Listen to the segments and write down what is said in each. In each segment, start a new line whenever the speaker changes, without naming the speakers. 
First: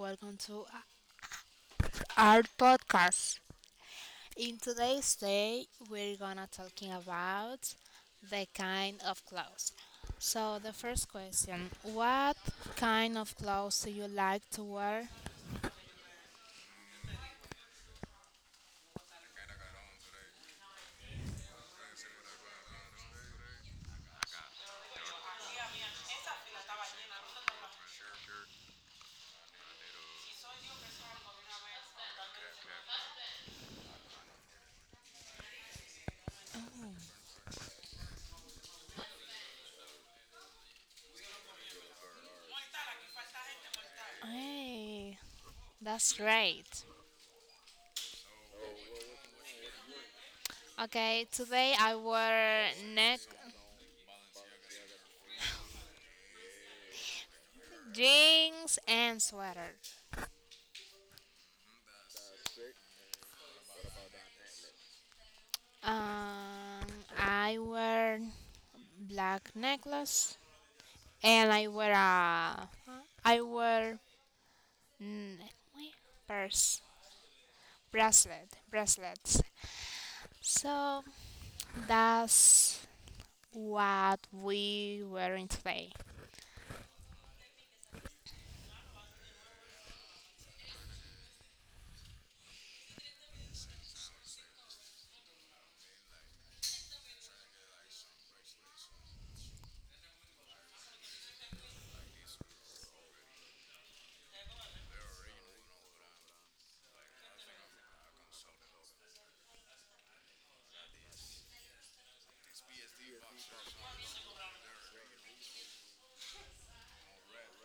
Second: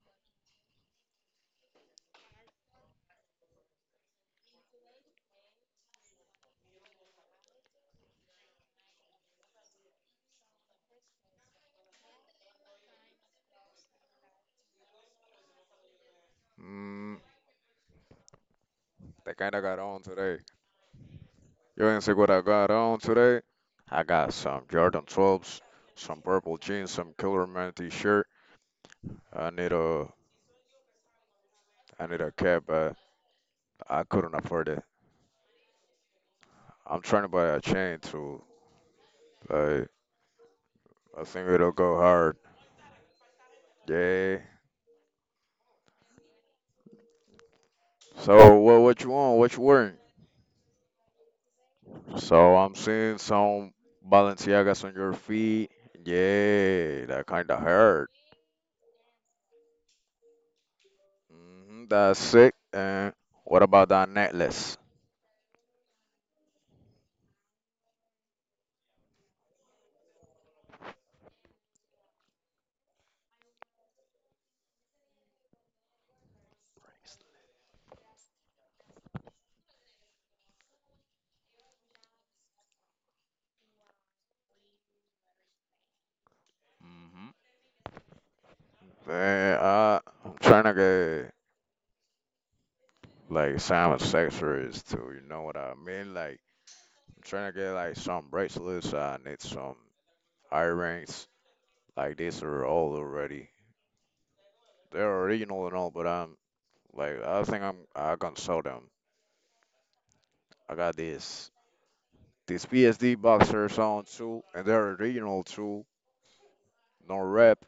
Welcome to our podcast. In today's day, we're gonna talking about the kind of clothes. So the first question: What kind of clothes do you like to wear?
Mm, they kind of got on today. You want to see what I got on today? I got some Jordan 12s, some purple jeans, some Killer Man t-shirt. I need a I need a cap, but I couldn't afford it. I'm trying to buy a chain too. Like I think it'll go hard. Yeah.
Hey, that's great.
So what you want? What you wearing?
Okay, today I
So
wear
I'm seeing
neck
some Balenciagas on your feet. Yeah, that kind of hurt.
jeans and sweater.
Hmm, that's sick. And what about that necklace?
Um, I wear black necklace and I wear a I wear mm, purse bracelets. So that's what we wearing today.
Man, I'm trying to get like Simon accessories too. You know what I mean? Like I'm trying to get like some bracelets. I need some earrings. Like these are all already. They're original and all, but I think I can sell them. I got this PSD boxers on too, and they're original too. No rep,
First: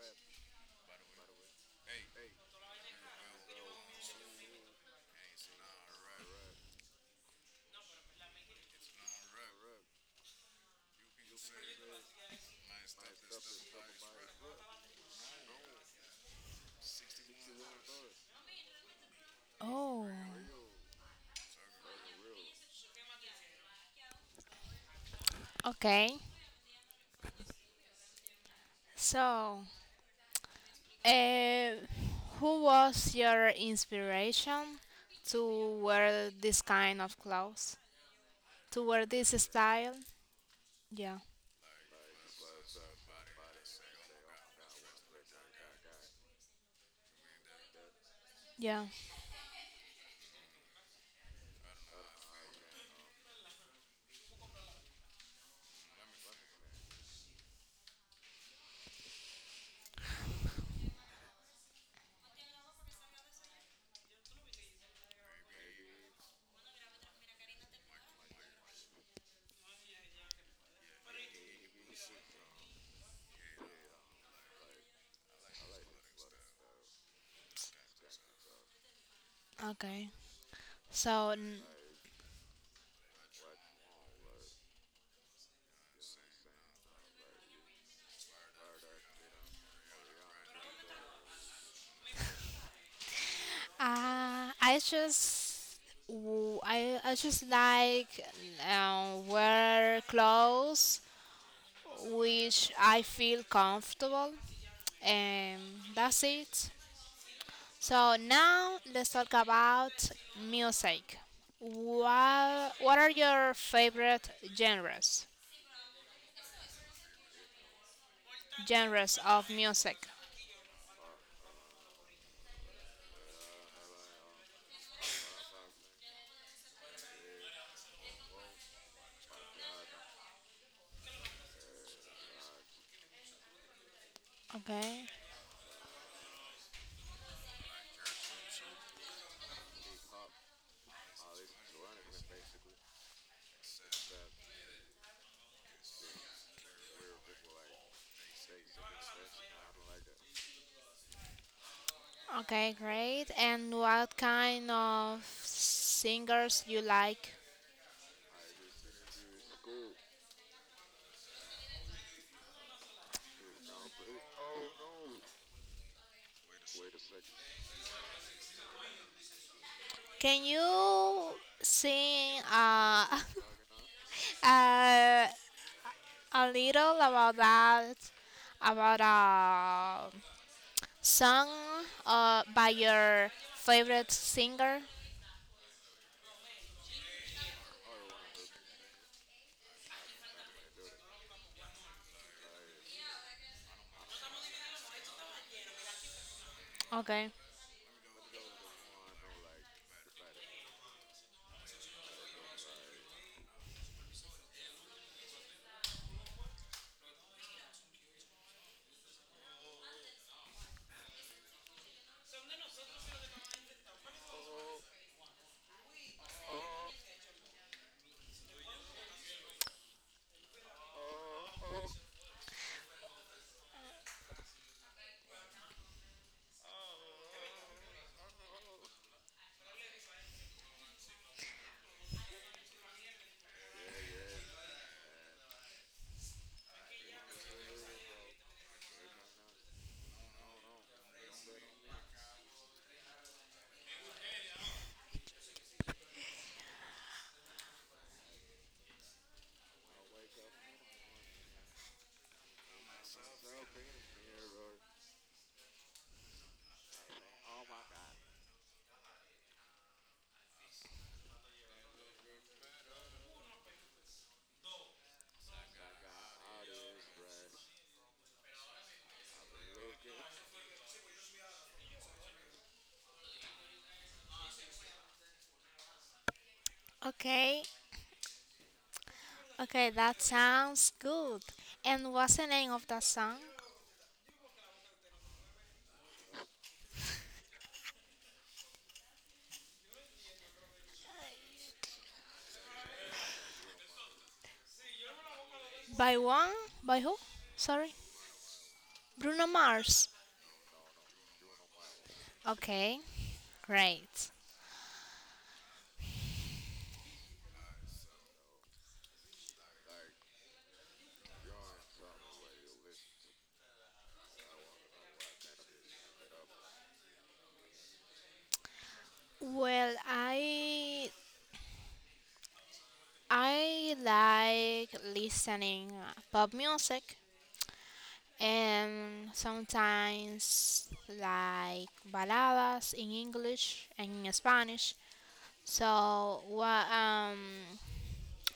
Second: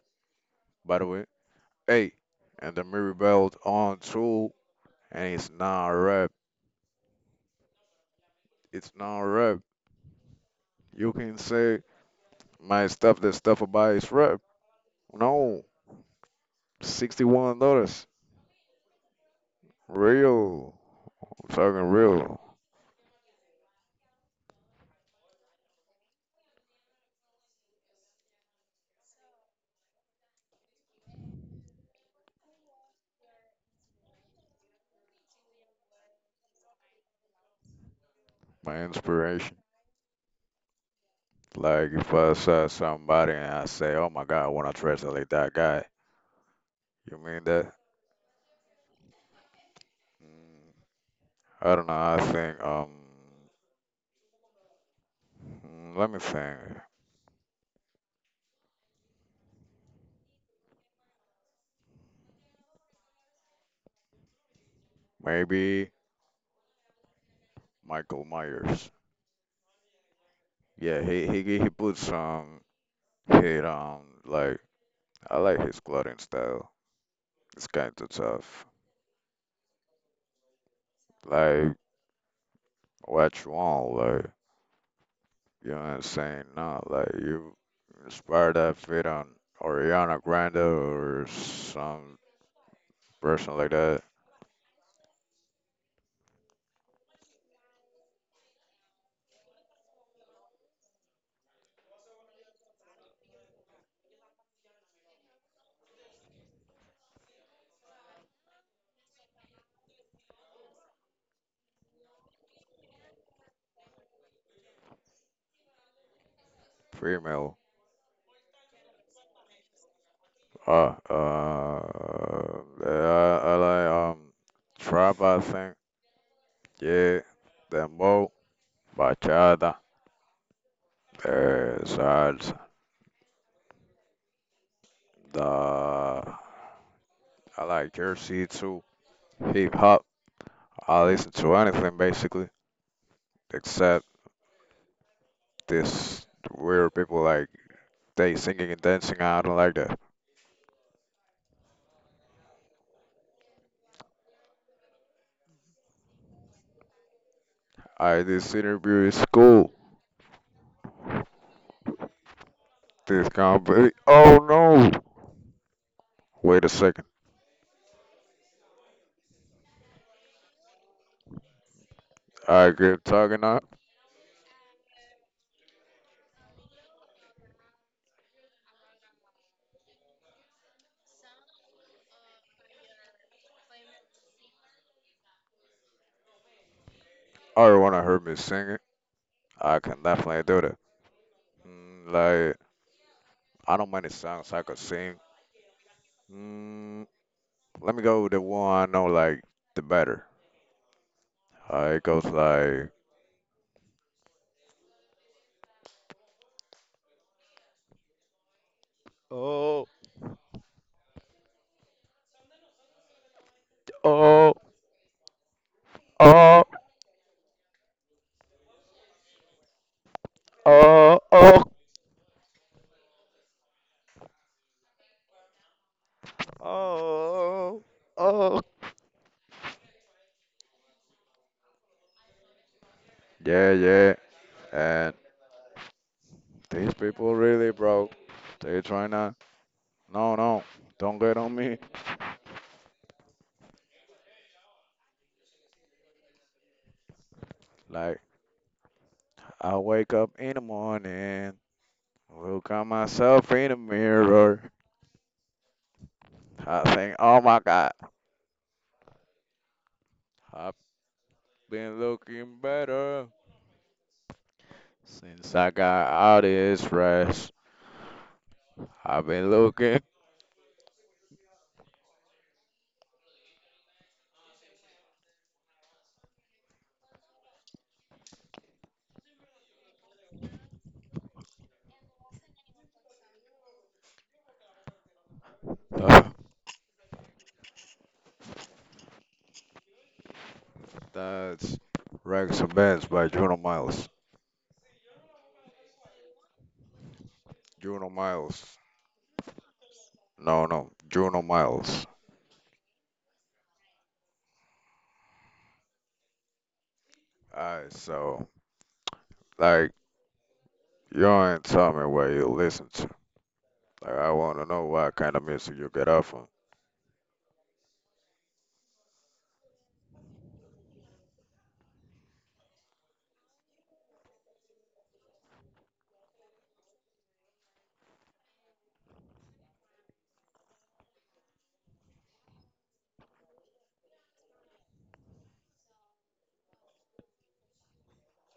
by the way. Hey, and the mirror belt on too, and it's not a rep. It's not a rep. You can say. My stuff, the stuff I buy is rep. No, $61.
Oh,
Real. I'm talking real.
okay. So, uh, who was your inspiration to wear this kind of clothes? To
My
wear this
inspiration.
style? Yeah.
Like if I saw somebody and I say, "Oh my God, I want to dress like that guy," you mean that?
Yeah.
I don't know. Let me think. Maybe Michael Myers. Yeah, he puts some hit on. Like I like his clothing style. It's kind of tough.
Okay. So,
Like what you want, like. You know what I'm saying? No, like you inspired that fit on Ariana Grande or some person like that,
I just I just like wear clothes which I feel comfortable and that's it. So now let's talk about music. What are your favorite genres?
female.
Genres of music.
Yeah, I like trap. I think, yeah, dembow, bachata, salsa.
Okay.
The I like Jersey too, hip hop. I listen to anything basically except this weird people like they singing and dancing. I don't like that.
Okay, great. And what kind of singers you like?
Alright, this interview is cool. This company. Oh no! Wait a second.
Can you sing
I get talking up.
uh, a little about that, about a song by your favorite singer?
I wanna hear me singing. I can definitely do that. Mm, like, I don't mind the songs I could sing. Mm,
Okay.
let me go with the one I know, like, the better. It goes like, oh, oh, oh, oh, oh, oh, oh. Yeah, yeah. And these people really, bro. They trying to, no, no, don't get on me. Like, I wake up in the morning, look at myself in the mirror. I think, oh my God, I've been looking better since I got out of this rest. I've been looking.
Okay. Okay, that sounds good. And what's the name of that song?
That's Rags and Bands by Juno Miles.
By one? By who? Sorry.
Juno Miles.
Bruno Mars.
No, no, Juno Miles.
Okay. Great.
Alright, so, like, you ain't tell me what you listen to. Like, I want to know what kind of music you get off on.
Well, I like listening pop music and sometimes like baladas in English and in Spanish. So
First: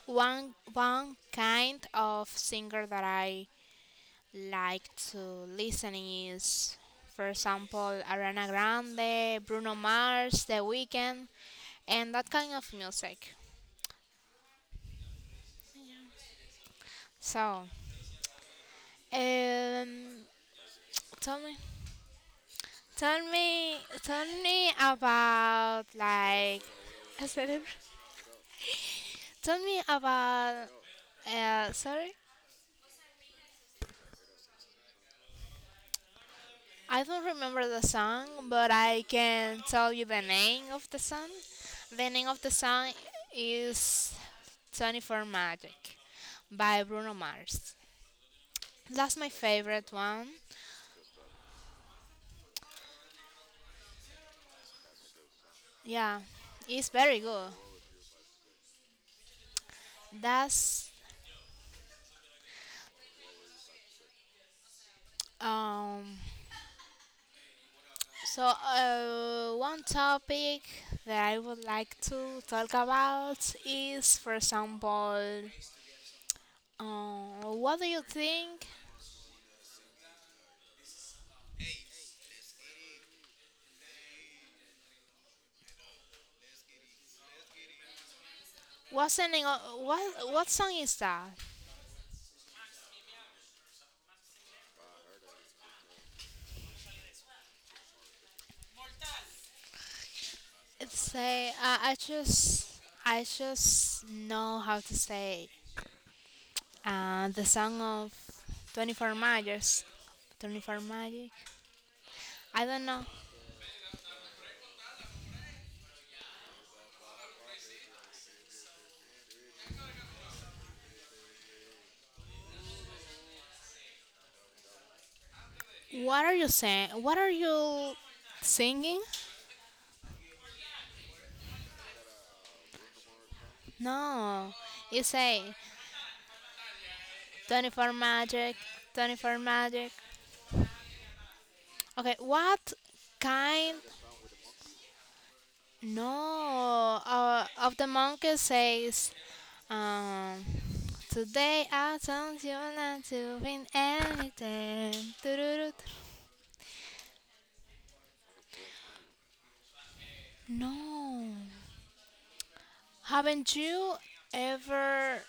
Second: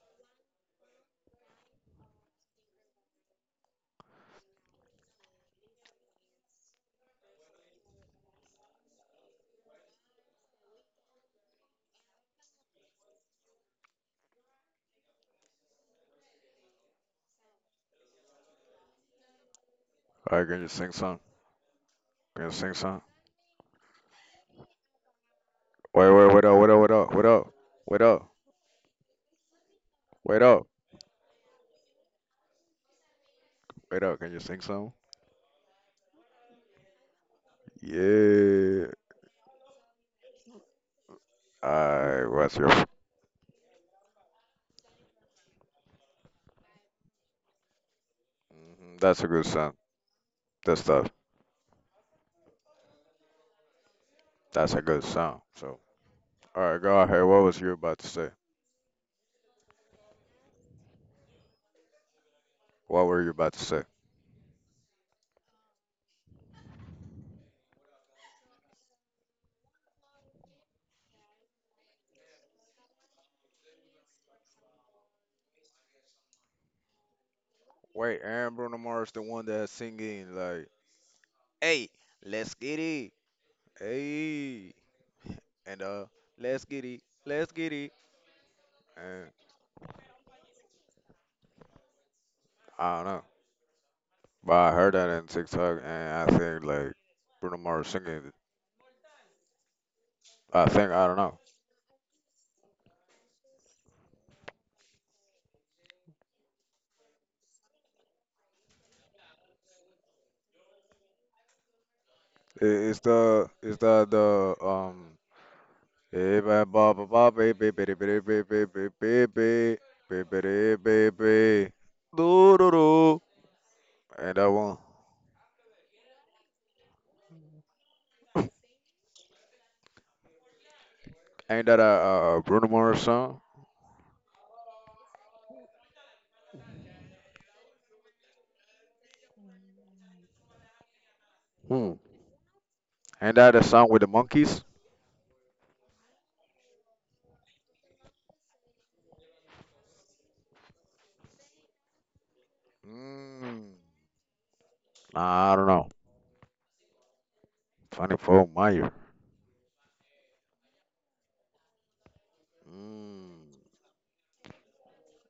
one kind of singer that I like to listen is, for example, Ariana Grande, Bruno Mars, The Weeknd, and that kind of music. So, um,
Alright, can you sing some?
tell me.
Can you sing some?
Tell me about
Wait, wait, wait up,
like,
wait up, wait up,
a
wait up,
celebr-
wait up,
tell me
wait up,
about. Sorry,
wait up. Can you sing some?
I don't remember the song, but
Yeah.
I can tell you the name of the song. The name
Alright,
of the
what's your?
song is 24 Magic by Bruno Mars.
Mhm,
That's
that's a
my
good song.
favorite one.
That's the. That's a good song. So,
Yeah,
alright,
it's
go
very
ahead. What
good.
was you about to say?
That's
What were you about to say?
um So, one topic that I would like to talk about is, for example, what do you
Wait, Aaron
think?
Bruno Mars, the one that's singing like, "Hey, let's get it, hey," and let's get it,"
What
and
song? What what song is that?
I don't know, but I heard that in TikTok, and I think like Bruno Mars singing. It. I think
It's
I don't know.
say I just know how to say the song of 24 Magics. 24 Magic.
I-
I don't
It's
know.
the it's the the um eh, ba- ba- ba- ba- ba- ba- ba- ba- ba- ba- ba- ba- ba- ba- ba- ba- ba- do do do. Ain't that one?
What are you saying? What are you singing?
Ain't that a Bruno Mars song?
No, you say 24 magic, 24 magic.
Hmm.
Okay, what
Ain't that a
kind?
song with the monkeys?
No, of the monkey says, um, today I told you not to win
Mm.
anything.
Nah, I don't
Tururut.
know. Funny for Meyer.
No,
Mm.
haven't you ever?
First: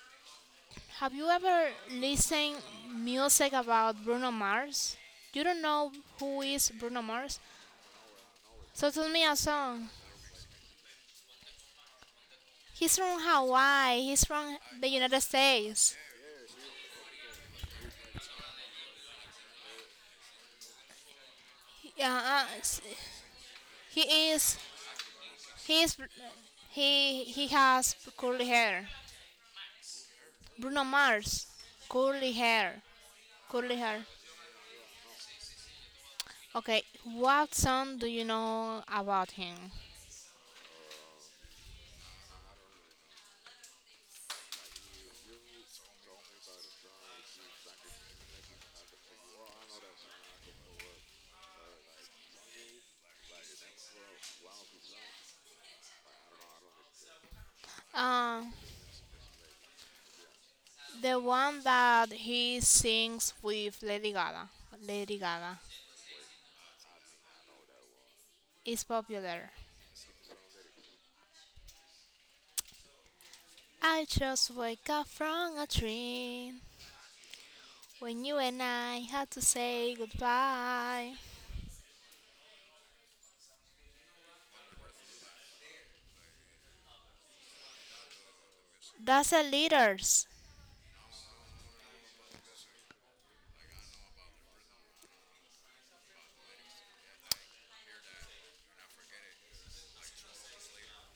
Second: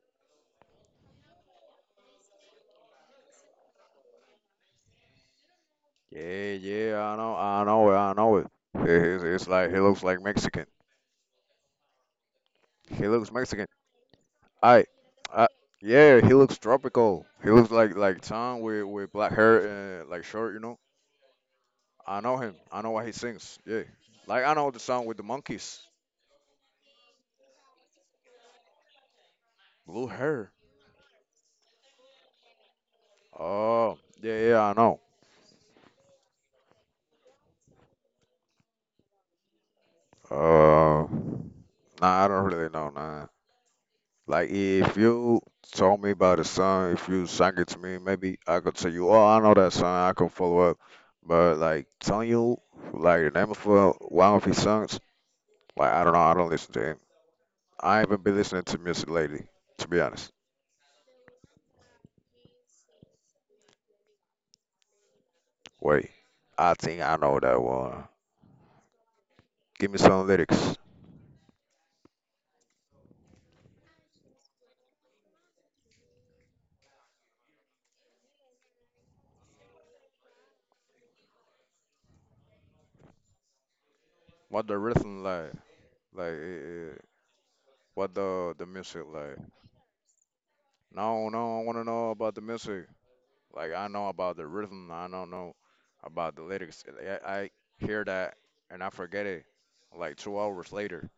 Have you ever listened music about Bruno Mars? You don't know who
Yeah,
is
yeah,
Bruno Mars?
I know it, I know it. It-
So tell
It's,
me a
it's like he
song.
looks like Mexican.
He's
He
from
looks Mexican.
Hawaii. He's from
I,
the United
I,
States.
yeah, he looks tropical. He looks like Tom with black hair and like short, you know.
Uh,
I know
uh,
him. I know what he sings. Yeah,
he
like I
is.
know the song with the monkeys,
He is. He has curly hair.
blue hair.
Bruno Mars, curly hair, curly
Oh,
hair.
yeah, yeah, I know.
Okay, what song do you know about him?
Uh, nah, I don't really know, nah. Like if you told me about the song, if you sang it to me, maybe I could tell you, oh, I know that song. I can follow up. But like telling you like the name of one of his songs, like I don't know. I don't listen to him. I haven't been
Uh,
listening to music lately, to be honest.
the one that he sings with Lady Gaga. Lady Gaga
Wait, I think I know that one.
is popular.
Give me some lyrics.
I just wake up from a dream when you and I had to say goodbye.
What the rhythm like? Like, eh, eh, what the music
That's
like?
the leaders.
No, no, I wanna know about the music. Like, I know about the rhythm. I don't know about the lyrics. I hear that and I forget it. Like 2 hours later,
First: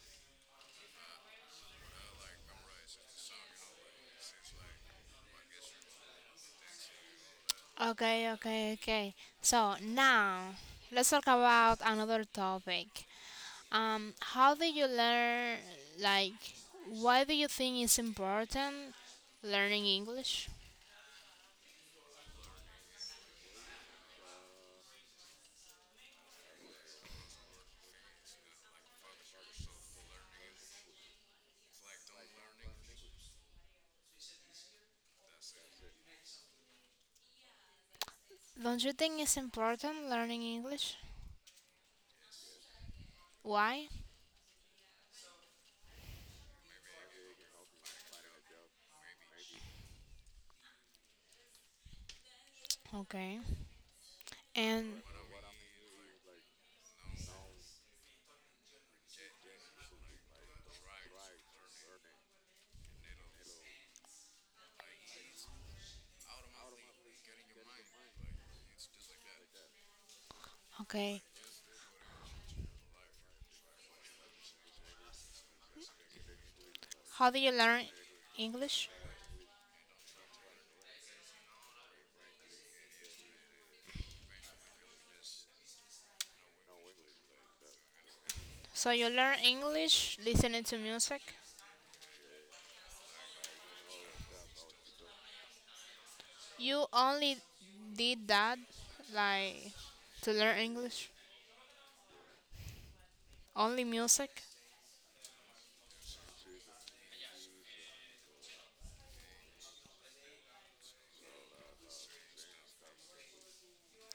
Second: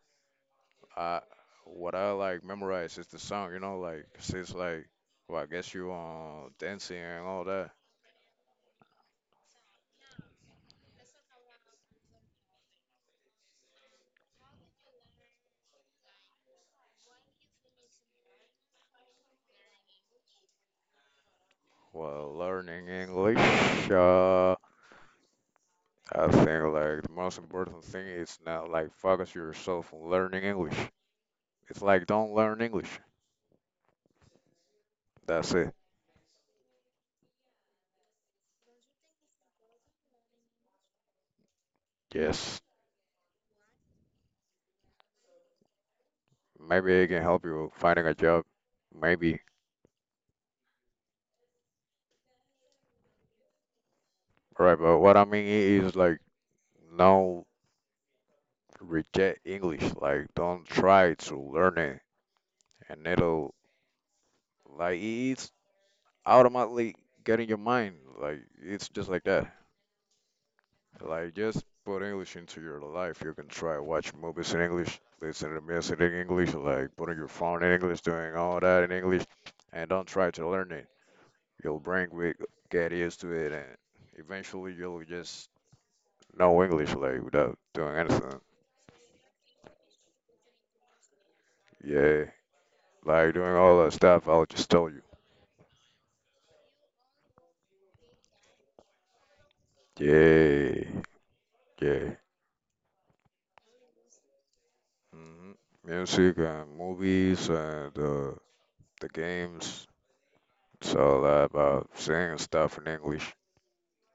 I what I like memorize is the song. You know, like 'cause it's like, well, I guess you dancing and all that.
Okay, okay, okay. So now let's talk about another topic. How do you learn? Like, why do you think it's important learning English?
While learning English, uh, I think like the most important thing is not like focus yourself on learning English. It's like don't learn English. That's it.
Don't you think it's important learning English?
Yes,
Why?
maybe it can help you finding a job. Maybe.
Okay.
Right, but
And
what I mean is like no reject English. Like don't try to learn it, and it'll like it's automatically get in your mind. Like it's just like that.
okay,
Like, just put English into your life. You can try watch movies in English, listen to music in English, like putting your
how do you
phone in
learn
English, doing all that
English?
in English, and don't try to learn it. Your brain will get used to it, and eventually you'll just know English, like, without doing anything.
So you learn English listening to music.
Yeah, like doing all that stuff I'll just tell you.
You only did that, like, to learn
Yeah,
English.
yeah.
Only music.
Hmm, music and movies and the games. It's all about saying stuff in English.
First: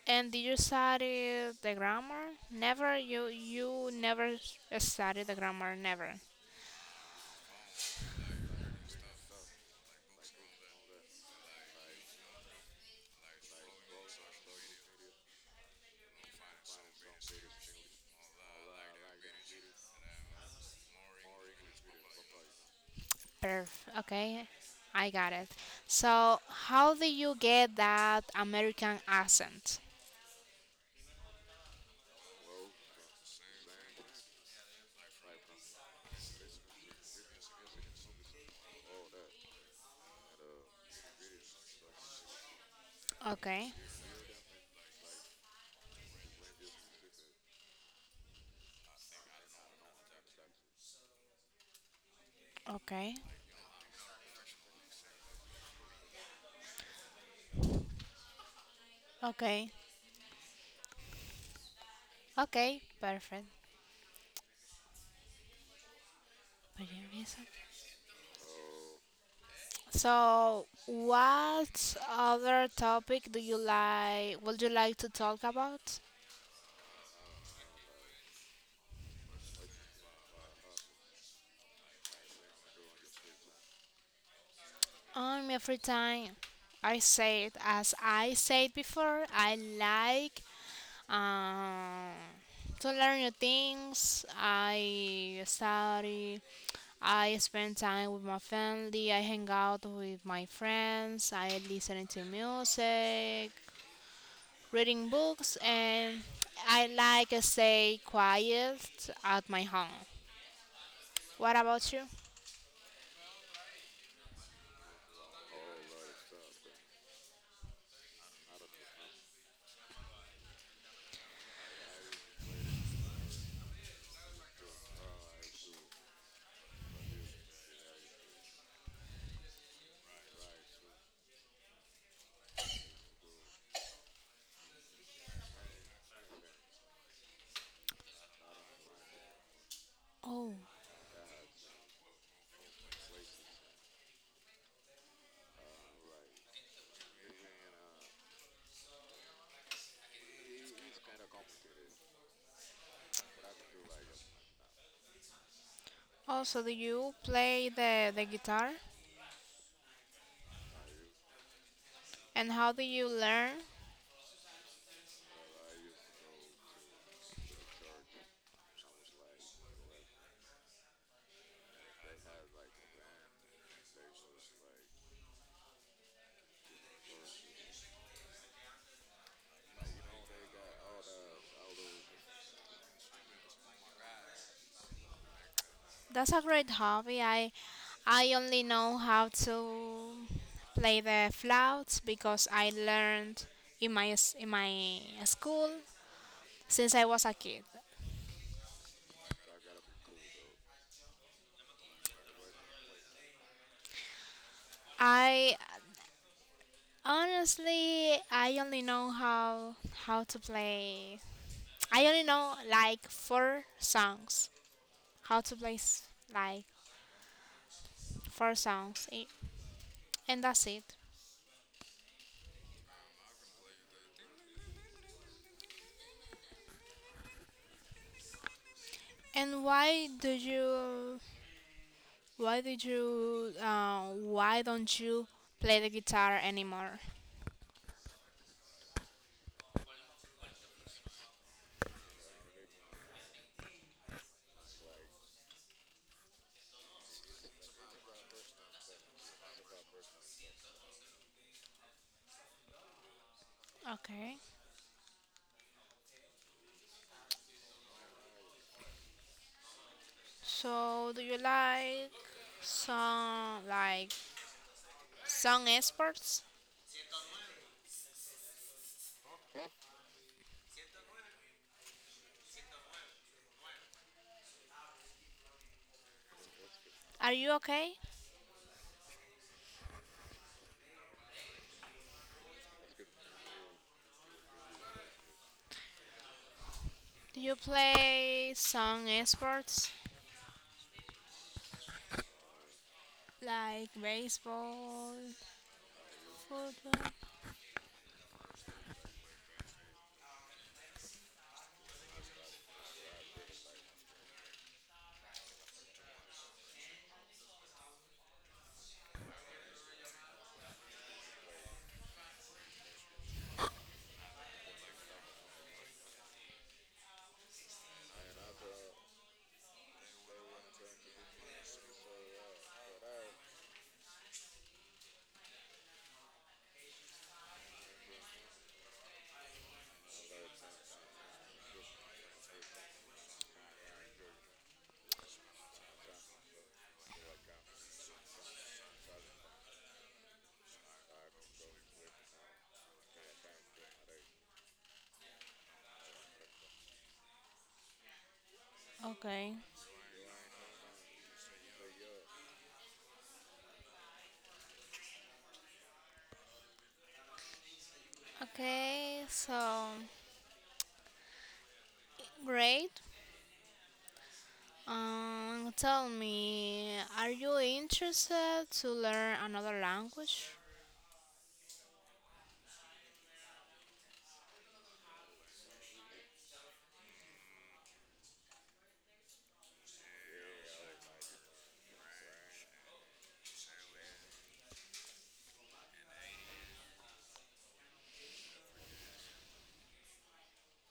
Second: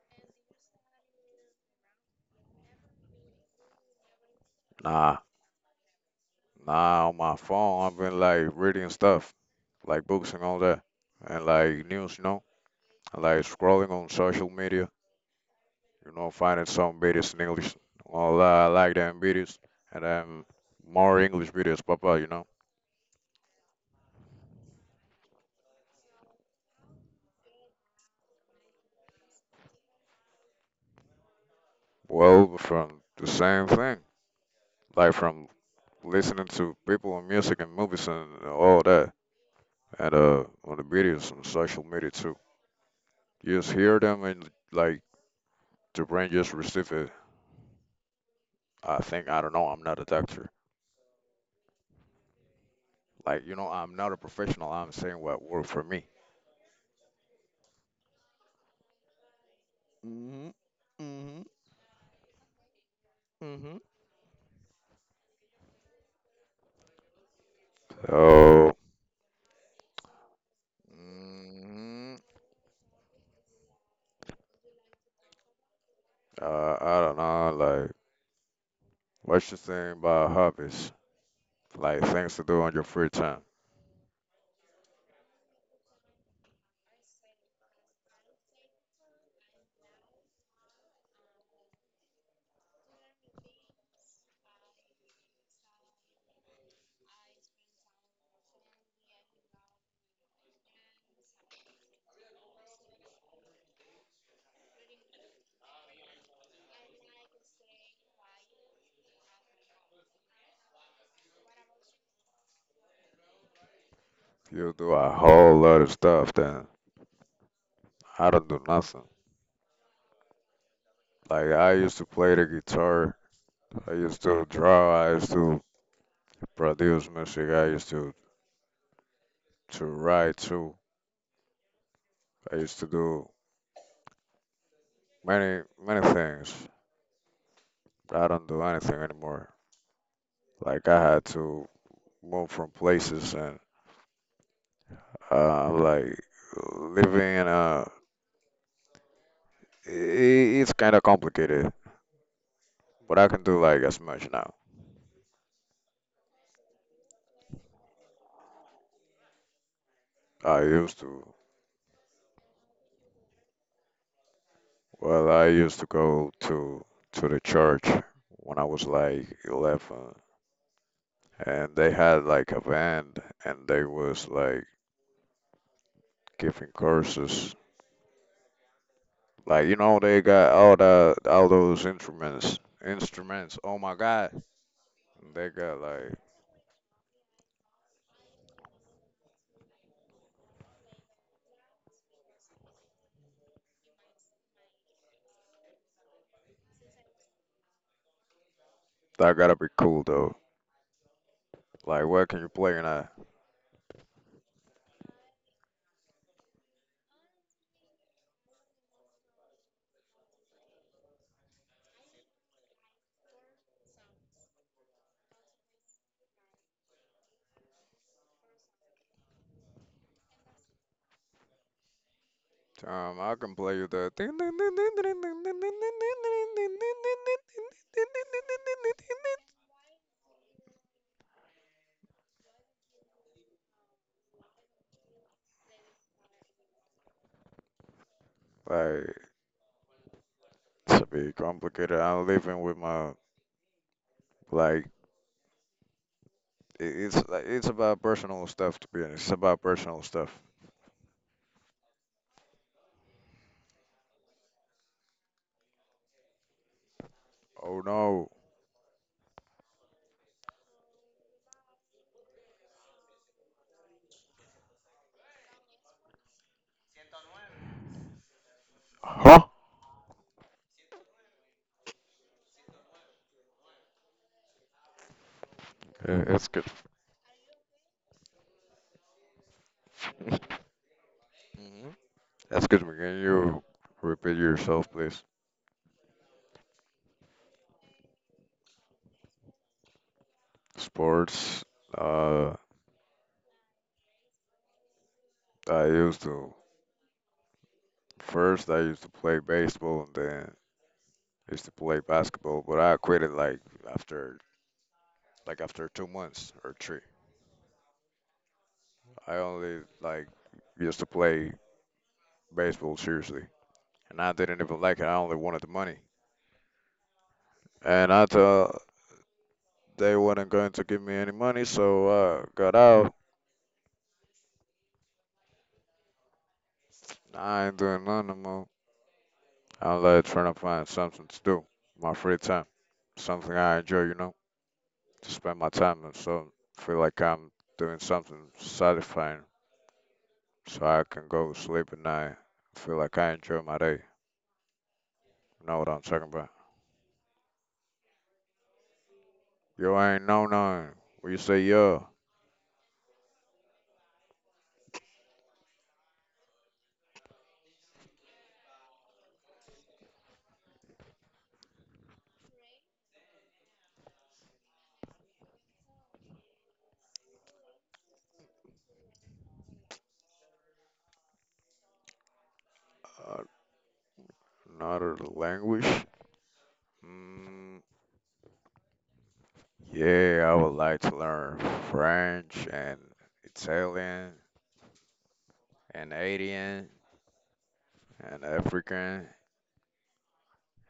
And did you study the grammar? Never. You never
Nah.
studied the grammar. Never.
Nah, on my phone, I've been like reading stuff, like books and all that, and like news, you know, and, like scrolling on social media, you know, finding some videos in English. Well, I like them videos, and then more English videos pop up, you know.
Perfect. Okay, I got it. So how do you get that American accent?
Well, from the same thing, like from listening to people and music and movies and all that, and on the videos on social media too. You just
Okay.
hear them and like the brain just receive it. I think I don't know. I'm not a doctor.
Okay.
Like, you know, I'm not a professional. I'm saying what worked for me.
Okay.
Hmm. Hmm.
Okay. Perfect.
Hmm.
For your reason.
So,
So what
mm,
other topic do you like? Would you like to talk about?
I don't know, like, what you think about hobbies? Like, things to do on your free time.
Every time I say it as I said before, I like um, to learn new things. I study, I spend time with my family, I hang out with my friends, I listen to music, reading books, and I like to stay quiet at my home. What about you?
You do a whole lot of stuff, then I don't do nothing. Like, I used to play the guitar, I used to draw, I used to produce music, to write too. I used to do many things, but I don't do anything anymore.
Oh,
Like, I had to moved from places and like living in a it's kind of complicated but I can do like as much now
also, do you play the guitar?
I used to.
And how do you learn?
Well, I used to go to the church when I was like 11 and they had like a band and they was like giving courses, like you know they got all the all those instruments, oh my god, they got like
That's a great hobby. I only know how to play the flute because I learned in my in my school since I was a kid.
that gotta be cool though, like what can you play in a.
I honestly I only know how to play. I only know like four songs. How to play like four songs, and that's it.
I can play you the.
And why did you? Why don't you play the guitar anymore?
Like, to be complicated, I'm living with my like. It's like it's about personal stuff. To be honest, it's about personal stuff.
Okay.
Oh no.
So, do you like some like song experts?
Huh? That's good.
Are you okay?
Mhm. Excuse me. Can you repeat yourself, please?
Do you play song experts
Sports. Uh,
like baseball,
I used to
football?
First I used to play baseball and then used to play basketball, but I quit it after like after 2 months or three. I only like used to play baseball seriously, and I didn't even like it. I only wanted the money, and I thought they weren't going to give me any money, so I got out. I ain't doing nothing no more. I'm like trying to find something to do, my free time, something I enjoy, you know, to spend my time, and so feel like I'm doing something satisfying, so I can go sleep at night. Feel like I enjoy my day. You know what I'm talking about?
Okay.
You ain't know none. What you say yeah.
Okay. So great. Tell me, are you interested to learn another language?
Uh, another language? Mm, yeah, I would like to learn French and Italian and Asian and African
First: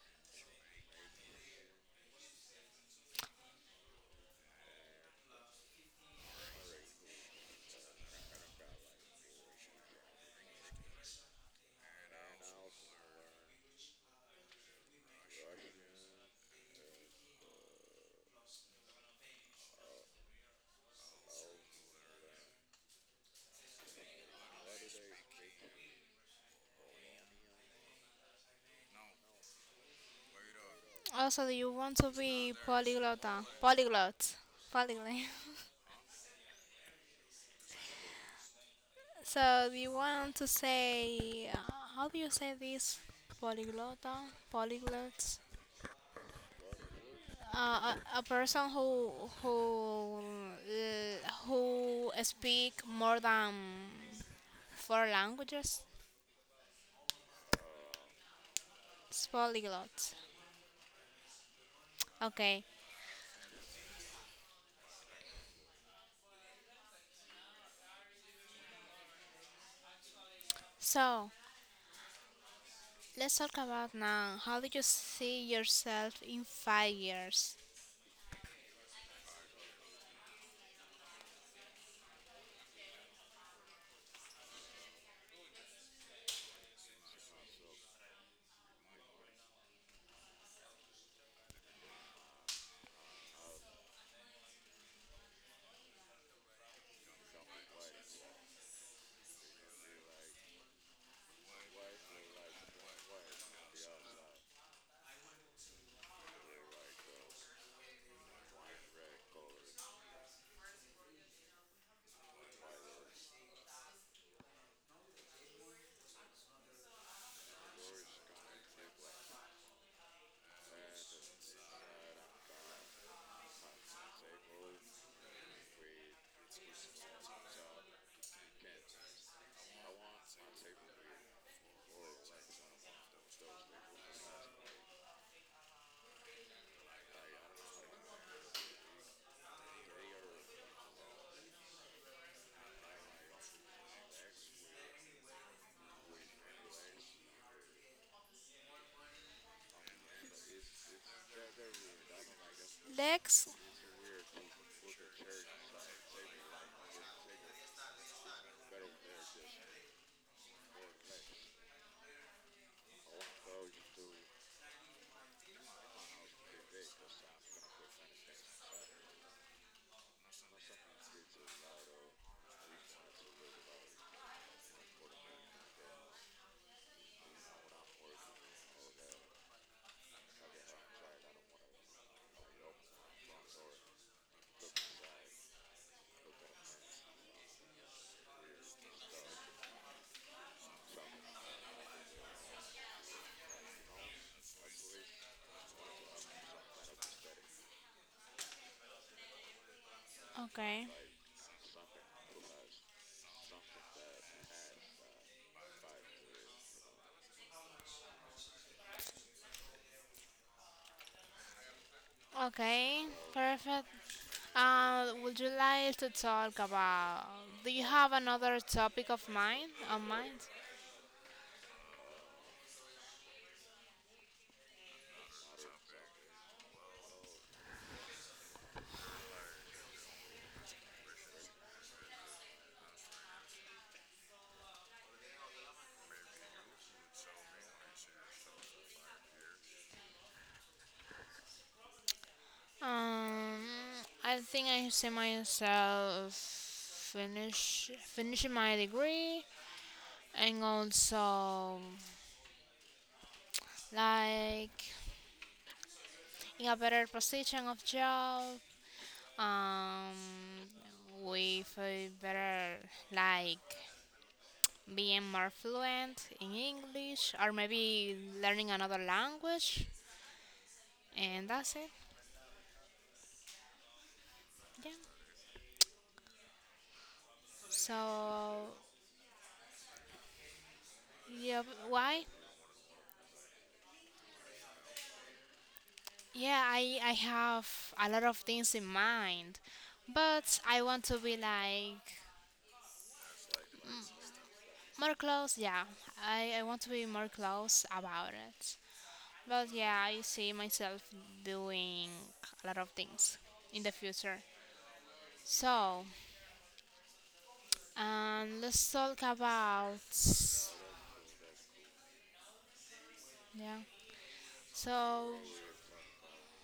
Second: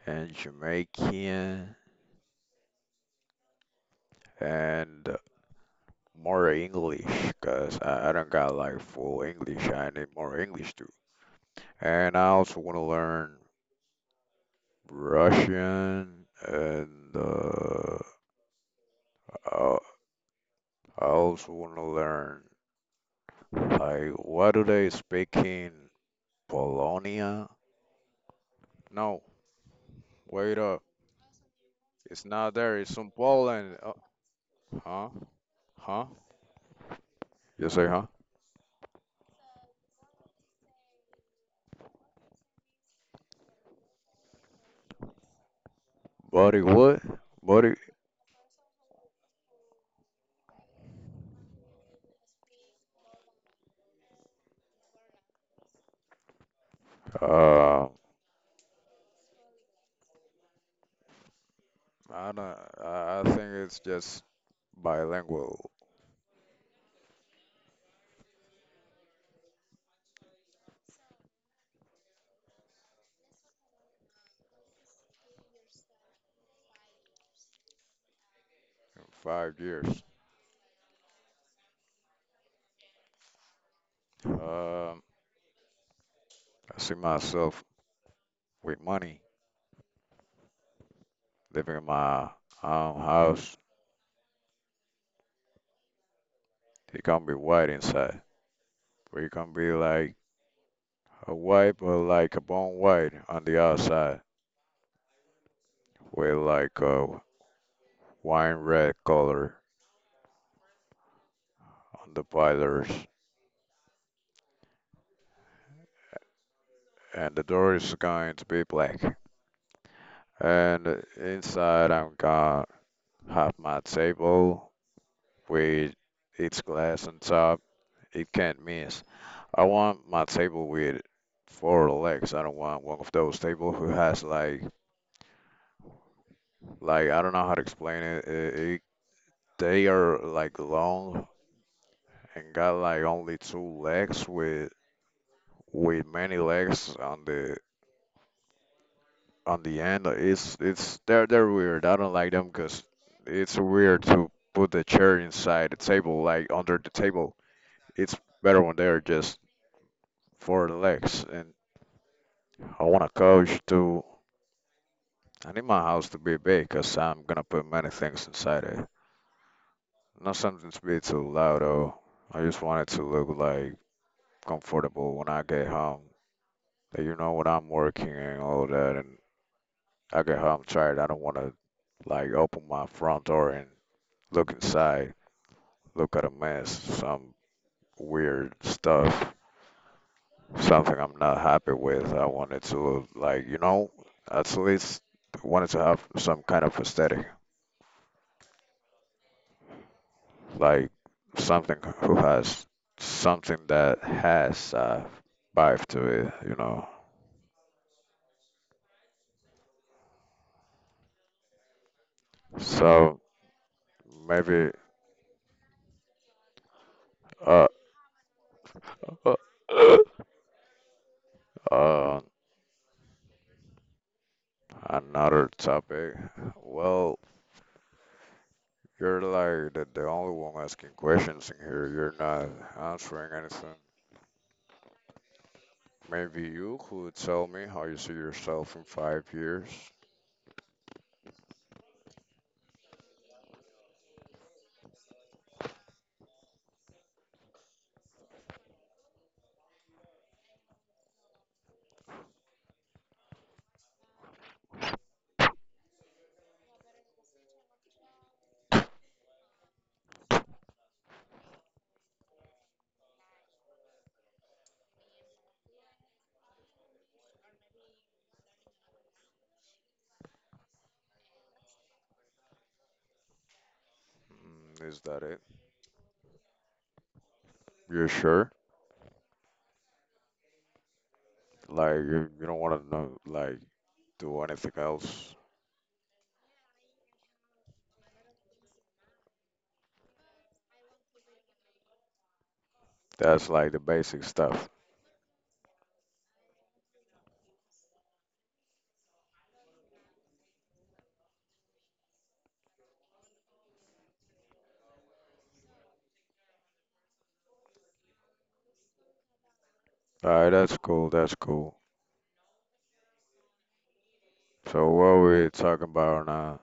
and Jamaican and more English, 'cause I don't got like full English. I need more English too. And I also want to learn Russian and uh, I, I also want to learn. Like, what do they speak in Polonia? No, wait up.
Also, do you want to
It's
be
not there. It's in
polyglot?
Poland.
Polyglot.
Huh?
Polyglot.
Huh? You say huh?
So, do you want to say, how do you say this? Polyglot? Polyglot?
Buddy, what? Buddy?
A person who speak more than four languages?
Uh,
It's polyglot.
I don't.
Okay.
I think it's just bilingual.
So, let's talk about now. How do you see yourself in 5 years?
In 5 years, um, I see myself with money living in my own house. It can be white inside, but it can be like a white, but like a bone white on the outside, with like a wine red color on the boilers, and the door is going to be black. And inside, I'm gonna have my table with its glass on top. It can't miss. I want my table with four legs. I don't want one of those tables who has like I don't know how to explain it. It they are like long and got like only two legs with many legs on the end. Like, it's they're weird. I don't like them because
Let
it's weird to put the chair inside the table, like under the table. It's better when they're just four legs. And I want a couch to. I need my house to be big because I'm gonna put many things inside it. Not something to be too loud though. I just want it to look like comfortable when I get home. That when I'm working and all that, and I get home tired. I don't want to, like, open my front door and look inside. Look at a mess, some weird stuff, something I'm not happy with. I wanted to, at least wanted to have some kind of aesthetic,
Okay.
like something who has something that has a vibe to it.
Okay,
So
perfect.
maybe
Would you like to talk about?
uh,
Do you have another topic of mind? On mind?
uh, another topic. Well, you're like the only one asking questions in here. You're not answering anything. Maybe you could tell me how you see yourself in 5 years.
Um, I think I see myself finishing my degree and also like in a better position of job. Um, with a better like being more fluent in English or maybe learning another language, and that's it.
Mm,
Yeah.
is that it? You're sure?
So, yeah,
Like
why?
you don't want to know, like do anything else.
Yeah, I have a lot of things in mind, but I want to be like
That's like the basic stuff.
more close. Yeah, I want to be more close about it. But yeah, I see myself doing a lot of things in the future. So, let's talk about.
All right, that's cool. That's cool.
Yeah.
So what
So
are we talking about now?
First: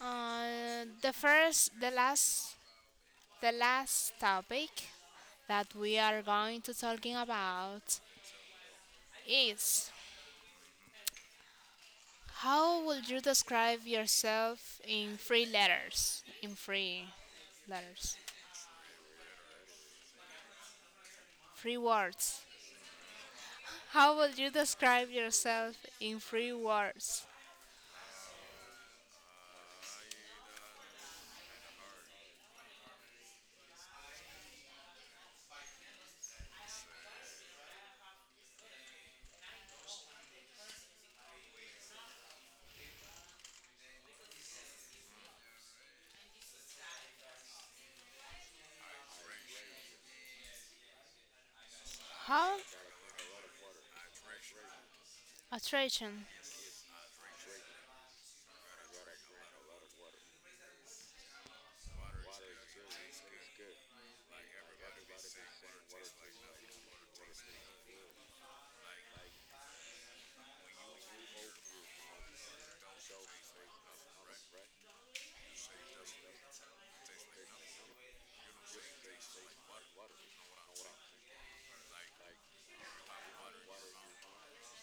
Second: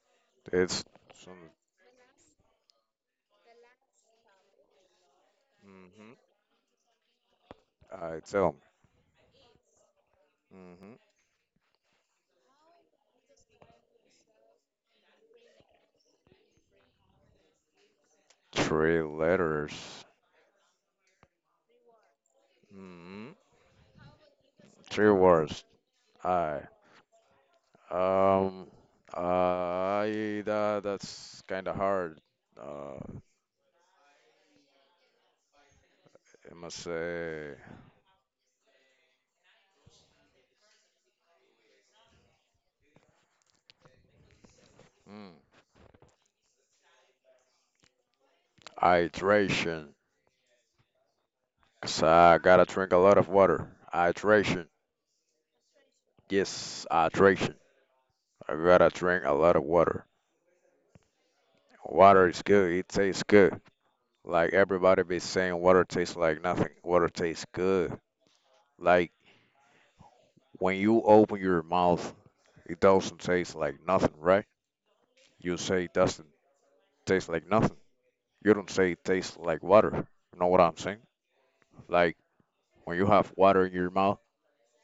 uh,
It's
the
some.
first, the last, the last topic that we
Mm-hmm.
are going to talking about
I tell
is
me. Mm-hmm.
how would you describe yourself in three letters? In three letters,
Three letters.
three words.
Mm-hmm.
How would you describe
Three words.
yourself in three
I.
words?
Um. I. That's kind of hard. Uh. I must say, mm, hydration. 'Cause I
How
gotta drink a lot of water. Hydration.
attraction.
Yes, hydration. I gotta drink a lot of water. Water is good. It tastes good. Like everybody be saying, water tastes like nothing. Water tastes good. Like when you open your mouth, it doesn't taste like nothing, right? You say it doesn't taste like nothing. You don't say it tastes like water. You know what I'm saying? Like when you have water in your mouth,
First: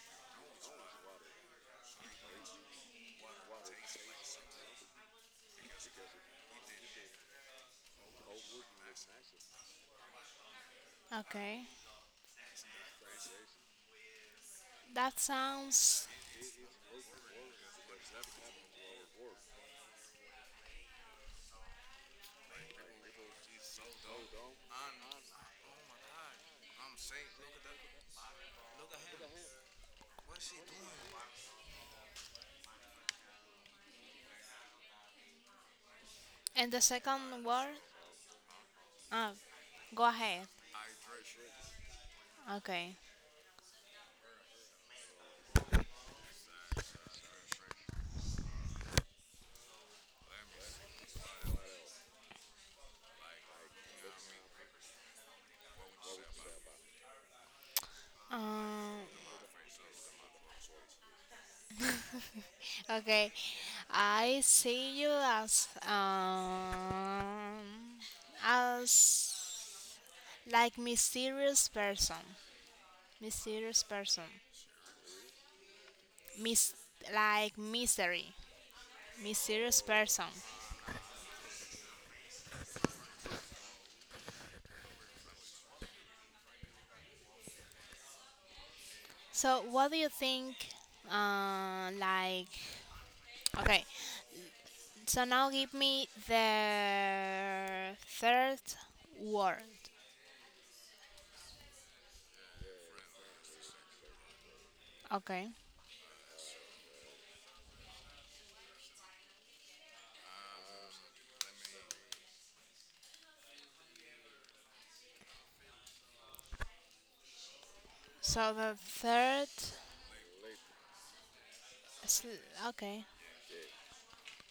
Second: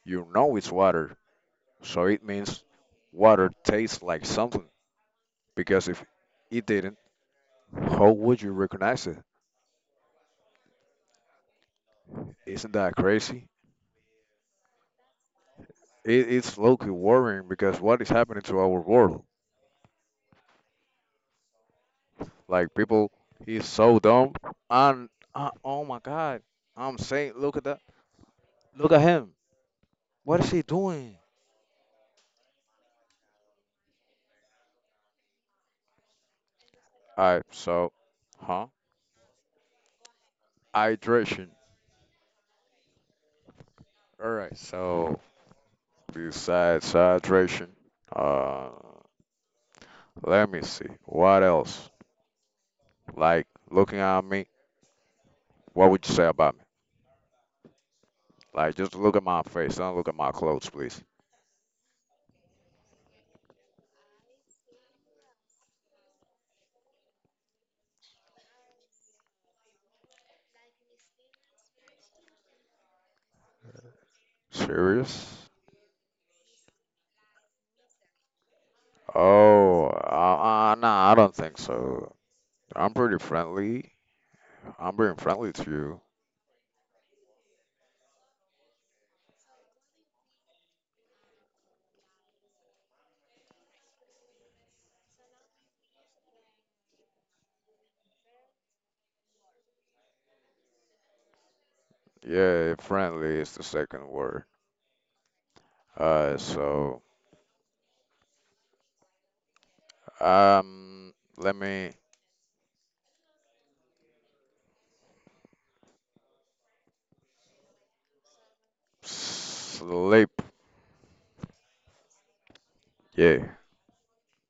you know it's water. So it means water tastes like something. Because if it didn't, how would you recognize it?
Okay,
Isn't that crazy?
that sounds.
It's low-key worrying because what is happening to our world? Like people, he's so dumb. And oh my God, I'm saying, look at that, look at him. What is he doing?
And the
Alright,
second word.
so, huh?
Ah, go ahead.
Hydration.
Okay.
Alright, so besides hydration, uh, let me see, what else? Like looking at me. What would you say about me? Like, just
Um,
look at my face. Don't look at my clothes, please.
okay, I see you as like mysterious person,
Serious?
mis like mystery, mysterious
Oh,
person.
nah, I don't think so. I'm pretty friendly. I'm being friendly to you.
So what do you think? Like okay. So now give me the third word.
Yeah, friendly is the second word.
Okay.
Uh, so, let me
So the third.
sleep.
sl- Okay.
Yeah.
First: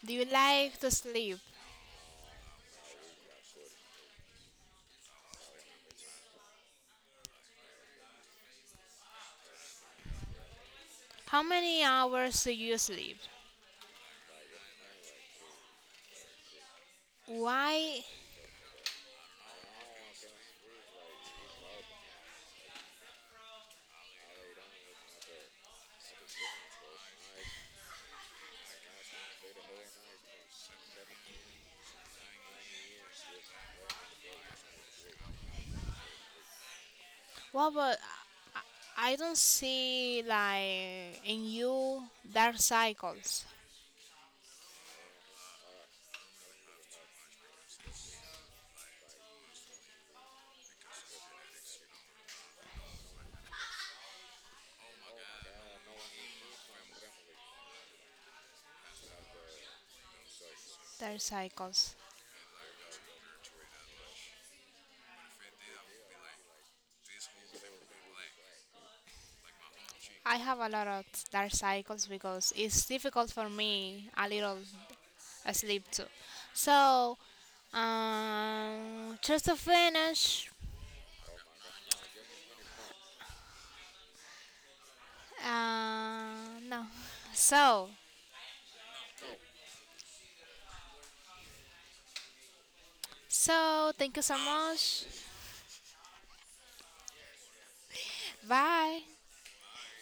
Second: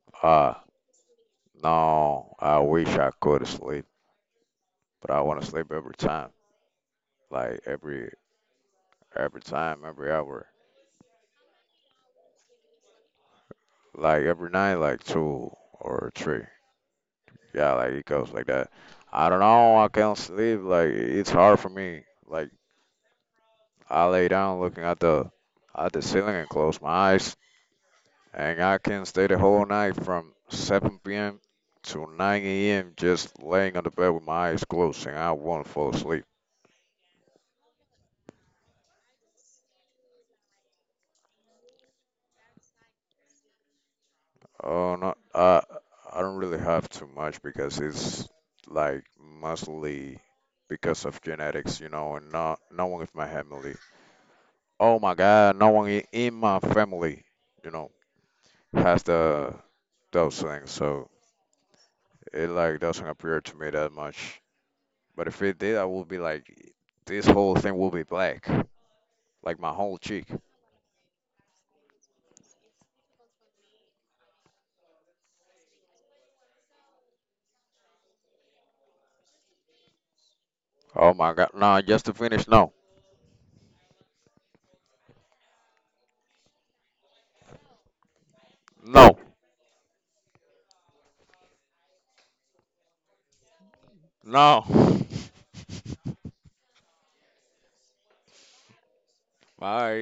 Do you
Uh,
like to sleep?
no, I wish I could sleep, but I want to sleep every time. Like every time, every hour.
How many hours do you sleep?
Like every night, like two or three. Yeah, like
Why?
it goes like that. I don't know. I can't sleep. Like it's hard for me. Like I lay down looking at the ceiling and close my eyes, and I can stay the whole night from 7 p.m. to 9 a.m. just laying on the bed with my eyes closed, and I won't fall asleep.
What about? I don't see like in you dark cycles.
Oh no, I don't really have too much because it's like mostly because of genetics, you know, and not no one in my family. Oh my God, no one in my family, you know, has the those things, so
Dark cycles.
it like doesn't appear to me that much. But if it did, I would be like, this whole thing will be black, like my whole cheek.
I have a lot of dark cycles because it's difficult for me a little sleep too. So, just to finish,
Oh my god, no! Just to finish, no,
uh, no. So,
no,
thank you so
no.
much. Bye.
All right.